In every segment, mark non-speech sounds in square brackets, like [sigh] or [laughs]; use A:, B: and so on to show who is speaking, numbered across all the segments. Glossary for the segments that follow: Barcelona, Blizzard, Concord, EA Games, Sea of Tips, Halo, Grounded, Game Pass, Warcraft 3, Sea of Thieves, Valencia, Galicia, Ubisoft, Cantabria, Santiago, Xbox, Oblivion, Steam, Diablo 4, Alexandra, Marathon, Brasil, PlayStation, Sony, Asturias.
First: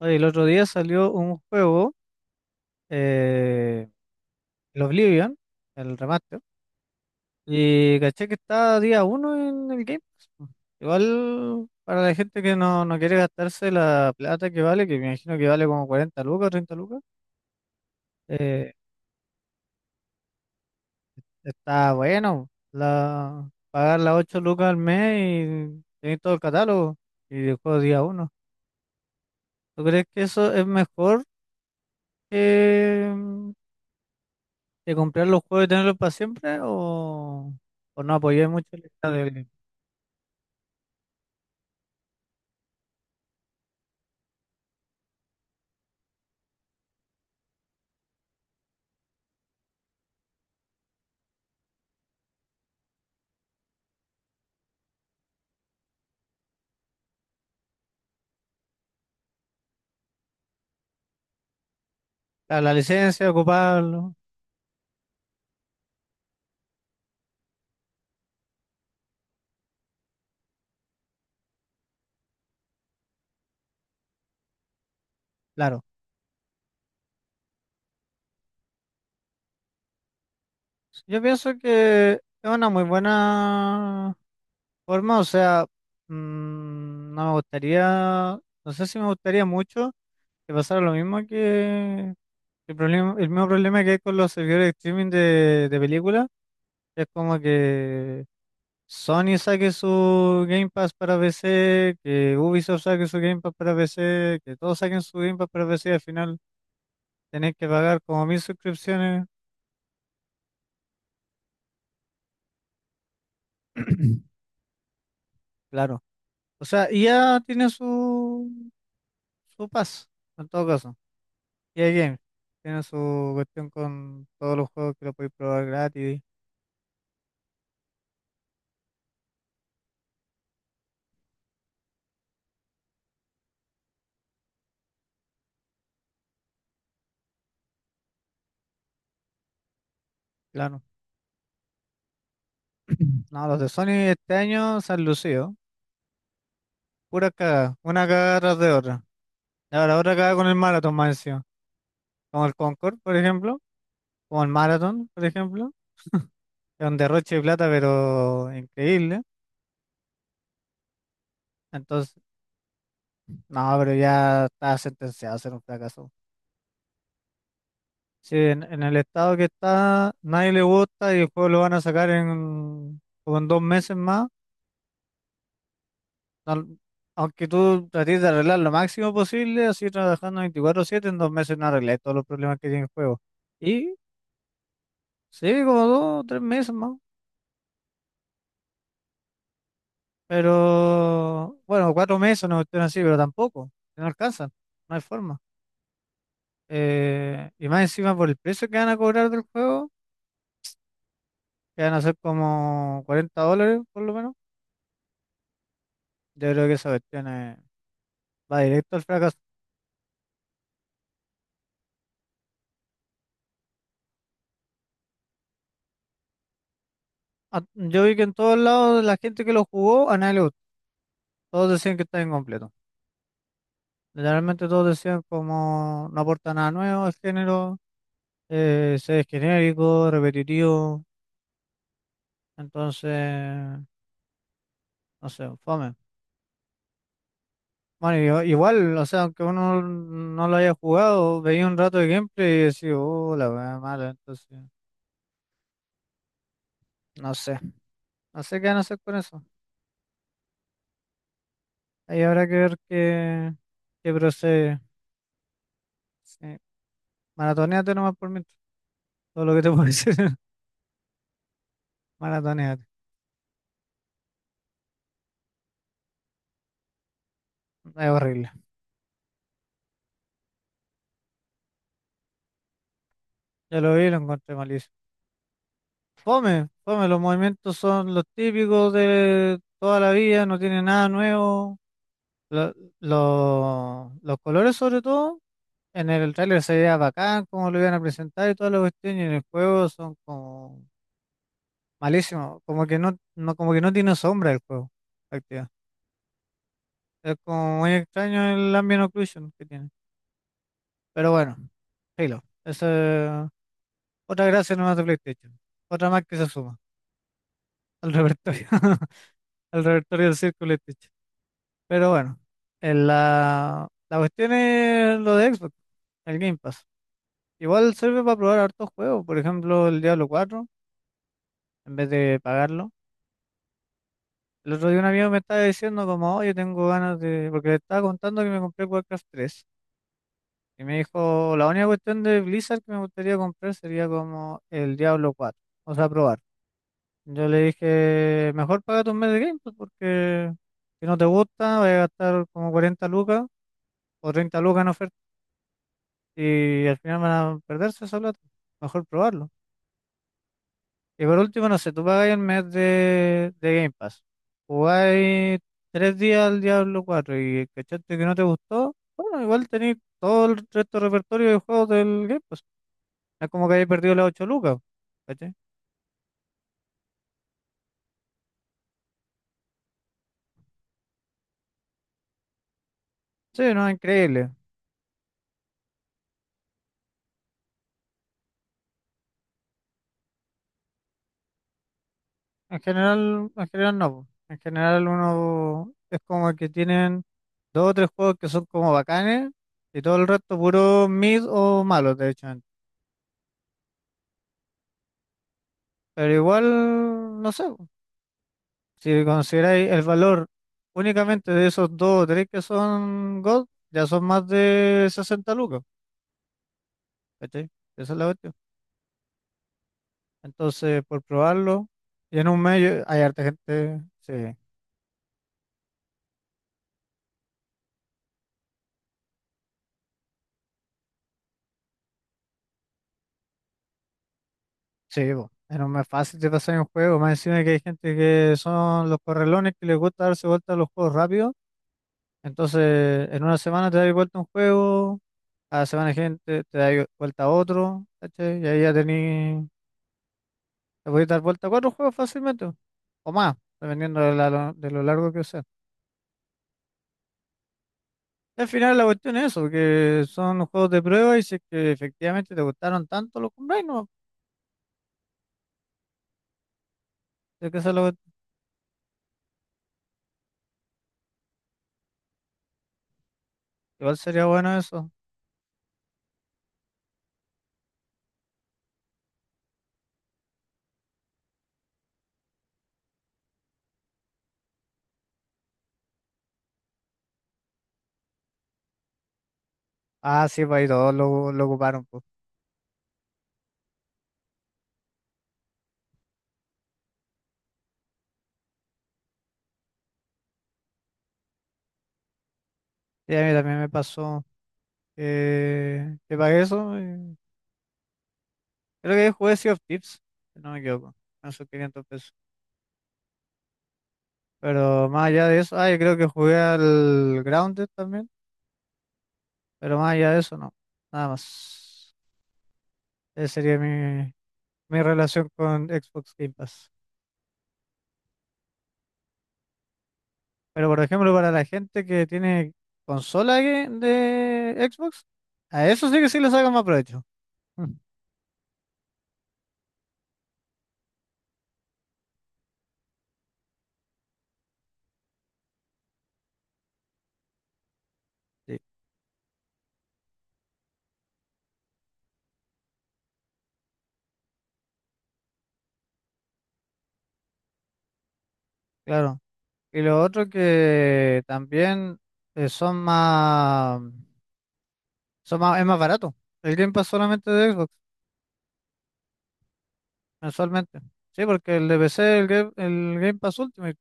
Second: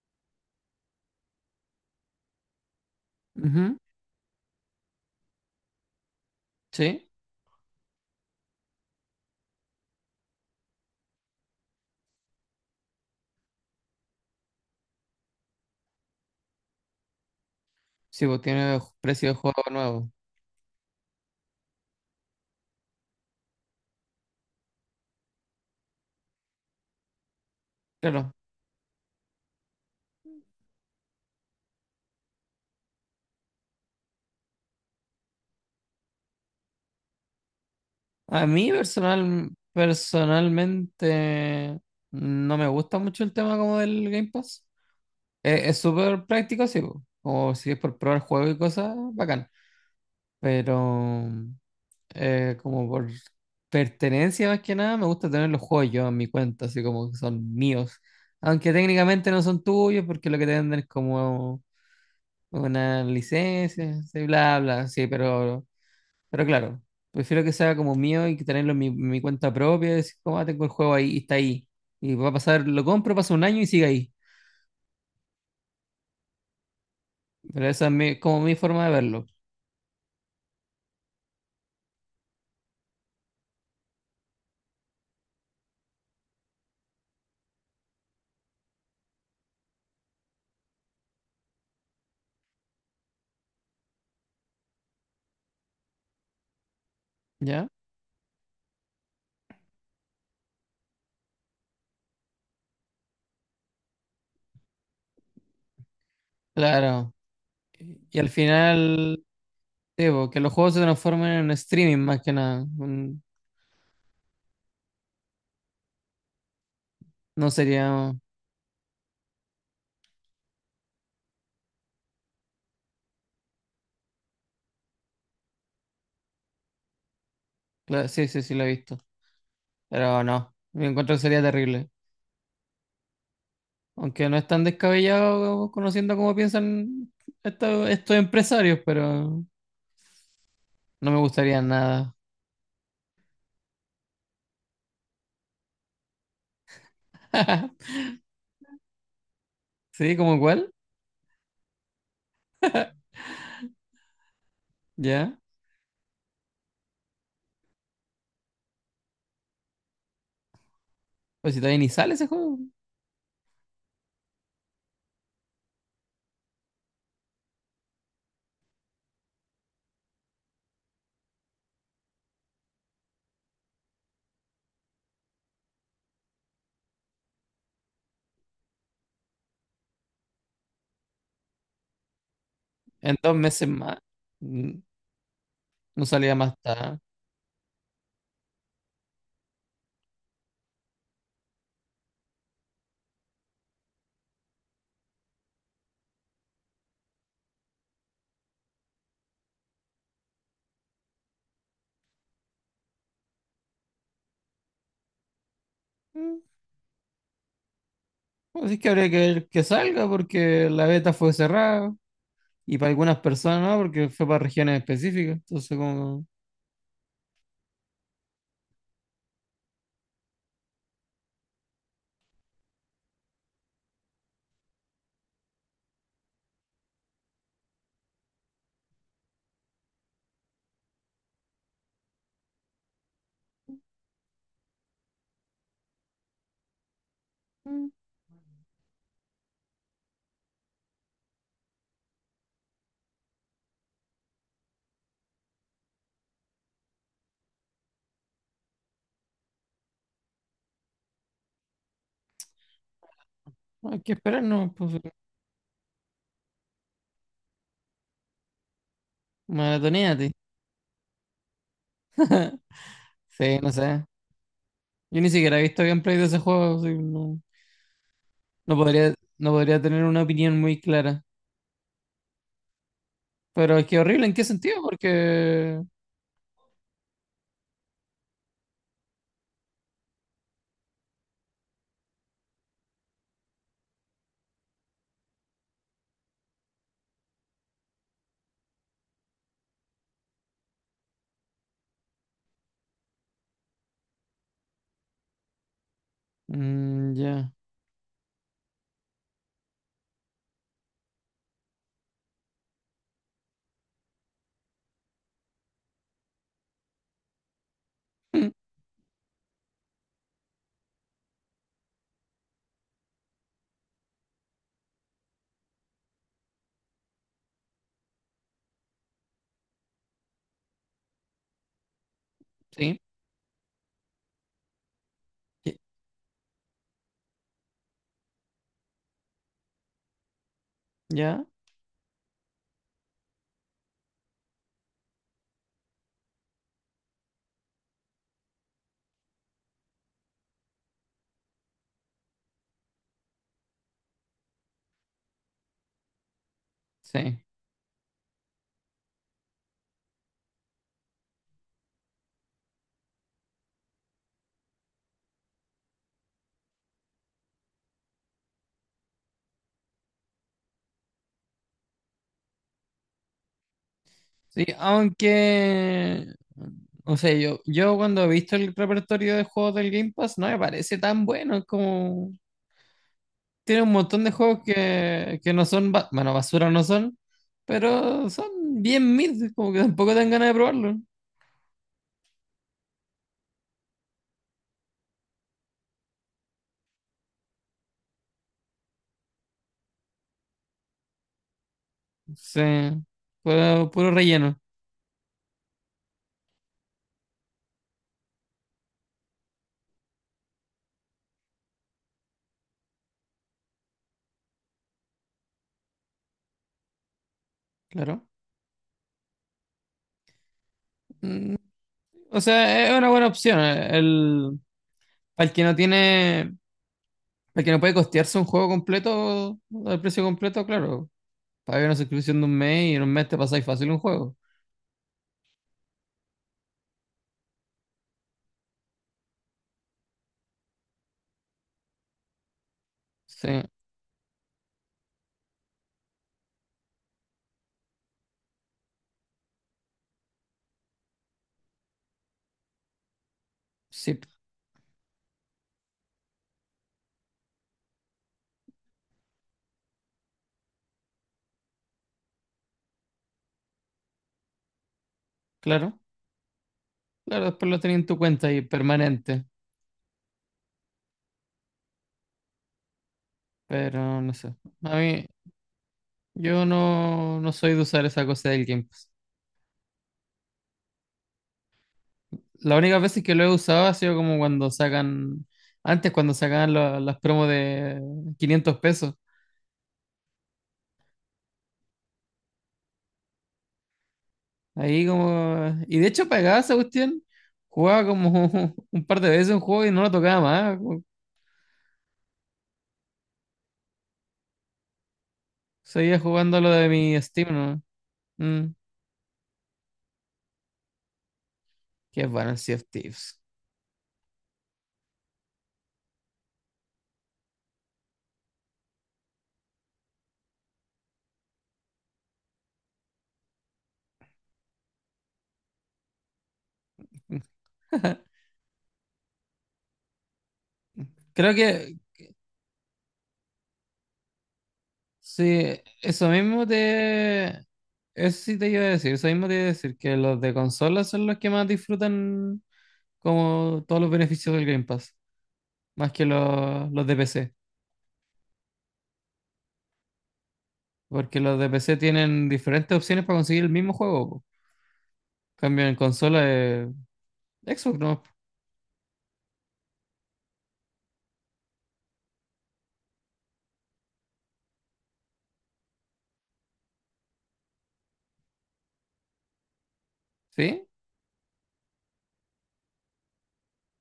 A: Oye, el otro día salió un juego,
B: Ujú.
A: eh, el Oblivion, el remaster,
B: Sí,
A: y caché que está día uno en el Game Pass. Po. Igual para la gente que no quiere gastarse la plata que vale, que me imagino que vale como 40 lucas o 30 lucas,
B: sí, pues
A: eh,
B: tiene precio de juego nuevo.
A: está bueno pagar las 8 lucas al mes y tener todo el catálogo y el juego día uno.
B: Claro,
A: ¿Tú crees que eso es mejor que, de comprar los juegos y tenerlos para siempre, o no
B: a
A: apoyé mucho
B: mí personalmente no me gusta mucho el tema como del Game Pass. Es súper práctico, sí, pues, como si es por probar juegos y cosas, bacán. Pero como por pertenencia más que nada, me gusta tener los juegos yo en mi cuenta, así como que son míos. Aunque técnicamente no son tuyos, porque lo que te venden es como
A: la
B: una
A: licencia,
B: licencia,
A: ocuparlo?
B: sí, bla, bla, sí, pero... Pero claro, prefiero que sea como mío y que tenerlo en mi cuenta propia, y decir, como, "Ah, tengo el juego ahí y está ahí. Y va a pasar, lo compro, pasa un año y sigue ahí."
A: Claro,
B: Pero esa es como mi forma de verlo.
A: yo pienso que es una muy buena forma, o sea, no me gustaría, no sé si me gustaría mucho que pasara lo mismo que el mismo problema que hay con los servidores de streaming de películas. Es como
B: ¿Ya?
A: que Sony saque su Game Pass para PC, que Ubisoft saque su Game Pass para PC, que todos saquen su Game Pass para PC. Al final
B: Claro.
A: tenés que pagar
B: Y
A: como
B: al
A: mil
B: final,
A: suscripciones.
B: sí, po, que los juegos se transformen en streaming más que nada. Mm.
A: [clears throat] Claro. O sea, ya
B: No
A: tiene
B: sería.
A: su, su pass, en todo caso. EA Games tiene su cuestión con todos los juegos que lo podéis probar gratis.
B: Claro, sí, sí, sí, lo he visto. Pero no, me encuentro que sería terrible. Aunque no es tan descabellado conociendo cómo piensan estos empresarios, pero
A: Claro.
B: no me gustaría nada.
A: [clears throat] No, los de Sony este año se han lucido. Pura cagada,
B: [laughs]
A: una cagada tras de otra. Y ahora otra
B: ¿Sí?
A: cagada
B: ¿Cómo
A: con el
B: cuál?
A: Marathon más encima. Como el Concord, por ejemplo. Como el Marathon, por
B: ¿Ya?
A: ejemplo, es un derroche de plata, pero increíble.
B: Pues si todavía ni sale
A: Entonces,
B: ese juego.
A: no, pero ya está sentenciado a ser un fracaso. Si en el estado que está, nadie le gusta y el juego lo van a sacar como en 2 meses más. no- Aunque tú trates de arreglar lo máximo posible, así trabajando 24/7, en 2 meses no arreglas todos los problemas que tiene el
B: En
A: juego.
B: dos meses
A: Y
B: más. mm,
A: sí, como
B: No
A: dos
B: salía
A: tres
B: más
A: meses más,
B: tarde.
A: pero bueno, 4 meses, no cuestión así, pero tampoco, no alcanzan, no hay forma. Y más encima por el precio que van a cobrar del juego, que van a ser como 40 dólares por lo menos,
B: Mm,
A: yo creo que esa cuestión va
B: Así que
A: directo al
B: habría que
A: fracaso.
B: ver que salga porque la beta fue cerrada. Y para algunas personas no, porque fue para regiones específicas. Entonces como...
A: Yo vi que en todos lados la gente que lo jugó, a nadie le gustó. Todos decían que está incompleto. Literalmente todos decían como no aporta nada nuevo al género, se es genérico, repetitivo. Entonces, no sé, fome.
B: mm,
A: Bueno, igual, o sea, aunque uno no lo haya jugado, veía un rato de gameplay y decía, oh, la weá mala, entonces. No sé, no sé qué van a hacer con eso. Ahí habrá que ver qué,
B: Hay
A: qué
B: que esperar, ¿no?
A: procede.
B: Pues,
A: Sí. Maratoneate nomás por mientras. Todo lo que te puedo decir.
B: maratoneate.
A: [laughs] Maratoneate.
B: Sí, no sé. Yo ni siquiera he visto gameplay de ese juego, así que no,
A: Es horrible.
B: no podría tener una opinión muy clara. Pero
A: Ya
B: es
A: lo
B: que
A: vi, lo
B: horrible, ¿en qué
A: encontré
B: sentido?
A: malísimo.
B: Porque...
A: Fome, fome. Los movimientos son los típicos de toda la vida, no tiene nada nuevo. Lo- los colores, sobre todo, en el tráiler se veía bacán, como lo iban a presentar y todas las cuestiones. Y en el juego son como malísimos. Como que no, como que no tiene sombra el juego.
B: Mm,
A: Es
B: ya.
A: como muy extraño el ambient occlusion que tiene. Pero bueno, Halo esa es otra gracia nomás de PlayStation. Otra más que se suma al repertorio,
B: [laughs]
A: [laughs] al repertorio del círculo PlayStation. Pero bueno, en la cuestión es lo de Xbox, el Game Pass. Igual sirve para probar hartos juegos. Por ejemplo, el Diablo 4 en vez de pagarlo.
B: Sí.
A: El otro día un amigo me estaba diciendo como, oye, tengo ganas de... Porque le estaba contando que me compré Warcraft 3. Y me
B: Ya.
A: dijo, la única cuestión de Blizzard que me gustaría comprar sería como el Diablo 4, o sea, probar. Yo le dije, mejor paga un mes de Game Pass porque si no te gusta, vas a gastar como 40 lucas o 30 lucas en oferta y al final van
B: Sí.
A: a perderse esa plata. Mejor probarlo. Y por último, no sé, tú pagas el mes de Game Pass, jugáis 3 días al Diablo 4 y cachaste que no te gustó, bueno, igual tenéis todo el resto del repertorio de juegos del Game Pass. No es como que haya perdido las ocho
B: Sí,
A: lucas, ¿cachai?
B: aunque, o sea, yo cuando he visto el repertorio de juegos del Game Pass, no me parece tan bueno, es como
A: Sí,
B: tiene
A: no,
B: un
A: es
B: montón de
A: increíble.
B: juegos que no son, bueno, basura no son, pero son bien mid, como que tampoco dan ganas de probarlo.
A: En general no. po. En general uno es como que tienen dos o tres juegos que son como bacanes y todo el resto puro mid o malos, de hecho.
B: Sí, puro relleno,
A: Pero igual, no sé, po. Si consideráis el valor únicamente de esos dos o tres que son God, ya son más de 60 lucas, ¿cachai? Esa es la
B: claro.
A: cuestión. Entonces, por
B: Mm,
A: probarlo, y
B: O
A: en un
B: sea, es
A: medio
B: una
A: hay
B: buena
A: harta
B: opción.
A: gente, sí.
B: El, para el que no tiene, para el que no puede costearse un juego completo al precio completo, claro. Paga una suscripción de un mes y en un mes te pasáis fácil un juego.
A: Sí, po, era más fácil de pasar en un juego, más encima que hay gente que son los correlones que les gusta darse vuelta a los juegos rápido, entonces en una
B: Sí,
A: semana te das vuelta a un juego, a la semana gente te da vuelta a otro, ¿cachai? Y ahí ya tení, te podés dar vuelta a cuatro juegos fácilmente, o más,
B: sí,
A: dependiendo de lo largo que sea. Y al final la cuestión es eso, que son juegos de prueba y si es que efectivamente te gustaron tanto los compráis, no,
B: claro. Claro,
A: es
B: después
A: que
B: lo
A: esa es
B: tenía
A: la
B: en tu
A: cuestión.
B: cuenta y permanente,
A: Igual
B: pero no
A: sería
B: sé.
A: bueno
B: A
A: eso.
B: mí, yo no, no soy de usar esa cosa del Game Pass. La única vez que lo he usado ha sido como cuando sacan, antes cuando sacaban las promos de 500 pesos.
A: Ah, sí, pues ahí todos lo ocuparon, pues.
B: Ahí como, y de hecho pagaba esa cuestión, jugaba como [laughs] un par de veces un juego y no lo tocaba más,
A: Y a mí también me pasó.
B: seguía
A: Que
B: jugando
A: pagué
B: lo de
A: eso.
B: mi Steam, ¿no? Mm,
A: Creo que jugué Sea of Tips, si no me equivoco, con sus 500
B: qué
A: pesos.
B: bueno el Sea of Thieves.
A: Pero más allá de eso, ah, yo creo que jugué al Grounded también, pero más allá de eso, no. Nada más. Esa sería mi relación con Xbox Game Pass.
B: [laughs]
A: Pero por ejemplo, para
B: Creo
A: la
B: que,
A: gente que tiene de Xbox,
B: sí,
A: a eso sí que
B: eso
A: sí le
B: mismo
A: sacan más provecho.
B: te...
A: Mm.
B: Eso sí te iba a decir, eso mismo te iba a decir, que los de consola son los que más disfrutan como todos los beneficios del Game Pass, más que los de PC,
A: Sí,
B: porque los de PC tienen diferentes opciones para conseguir el mismo juego, po. Cambio en consola, Xbox, ¿no?
A: claro. Y lo otro que también son más. Es más barato. El Game Pass solamente de Xbox,
B: ¿Sí?
A: mensualmente. Sí, porque el de PC, el Game Pass Ultimate,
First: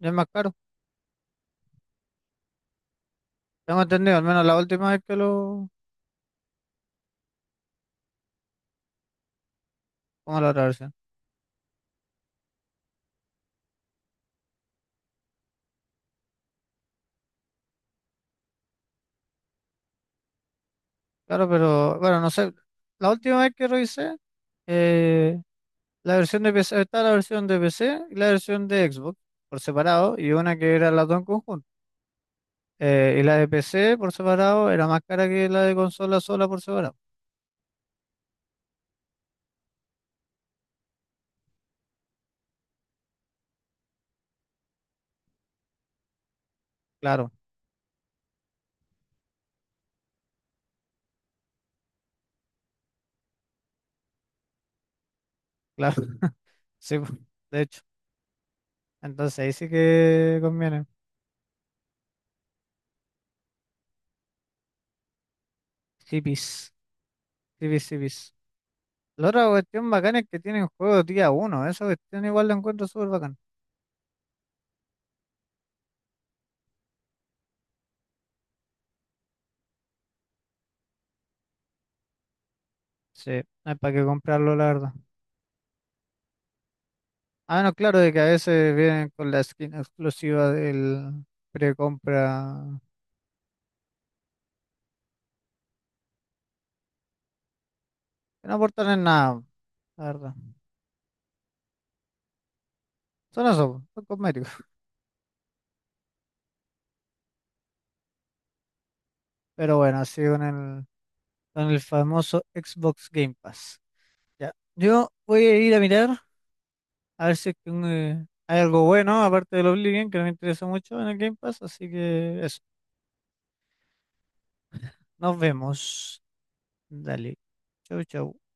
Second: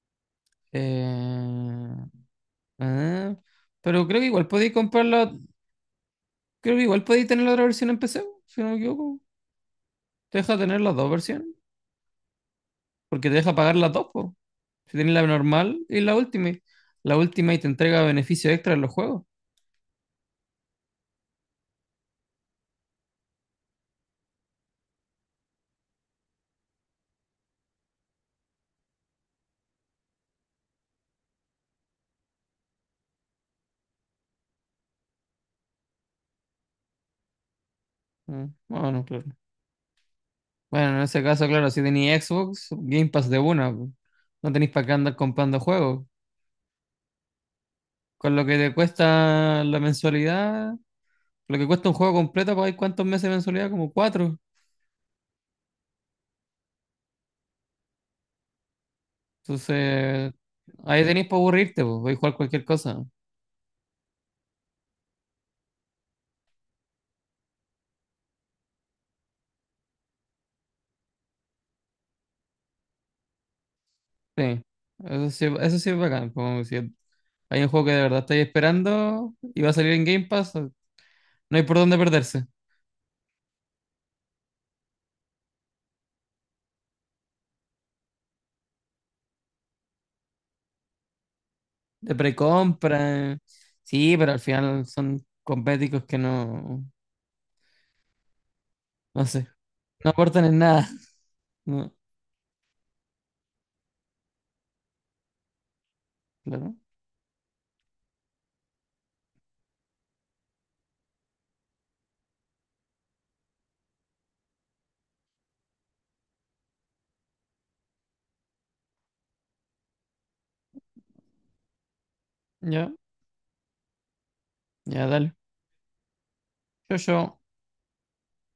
A: ya es más caro.
B: Eh, ah,
A: Tengo
B: pero
A: entendido,
B: creo
A: al
B: que
A: menos
B: igual
A: la
B: podéis
A: última vez que
B: comprarla,
A: lo...
B: creo que igual podéis tener la otra versión en PC, po, si no me equivoco. Te
A: ¿Como la
B: deja
A: otra
B: tener
A: versión?
B: las dos versiones, porque te deja pagar las dos, pues. Si tenés la normal y la última. La última y te entrega beneficios extra en los juegos.
A: Claro, pero bueno, no sé. La última vez que revisé, eh, la versión de PC, está la versión de PC y la versión de Xbox por separado, y una que era las dos en conjunto. Y la de PC por separado era más cara que la de consola sola por separado.
B: Bueno, claro. Bueno, en ese caso, claro, si tenéis Xbox, Game Pass de una, po. No tenéis para qué andar comprando juegos.
A: Claro,
B: Con lo que te cuesta la mensualidad, lo que cuesta un juego completo, pues hay cuántos meses de mensualidad, como 4.
A: claro. [laughs] Sí, po, de hecho. Entonces ahí sí
B: Entonces,
A: que conviene.
B: ahí tenéis para aburrirte, pues, podéis jugar cualquier cosa.
A: Hippies. Sí, vis, sí. La otra cuestión bacana es que tienen juegos día uno. Esa cuestión igual la encuentro súper bacana.
B: Sí, eso sí, eso sí es bacán. Como si hay un juego que de verdad estáis esperando y va a salir en Game Pass, no hay por dónde perderse.
A: Sí, no hay para qué comprarlo, la verdad. Ah, no, claro, de que a veces vienen con la skin exclusiva del
B: De
A: precompra.
B: precompra. Sí, pero al final son cosméticos que no,
A: Que no aportan en
B: no
A: nada,
B: sé,
A: la
B: no
A: verdad.
B: aportan en nada. No,
A: Son eso, po, son cosméticos.
B: claro.
A: Pero bueno, así con el famoso Xbox Game Pass. Ya. Yo voy a ir a mirar a ver si es que, hay algo bueno, aparte del Oblivion, que no me interesa mucho en el Game Pass. Así que eso,
B: Ya, ya, dale.
A: nos vemos.
B: Yo,
A: Dale.
B: yo.
A: Chau, chau.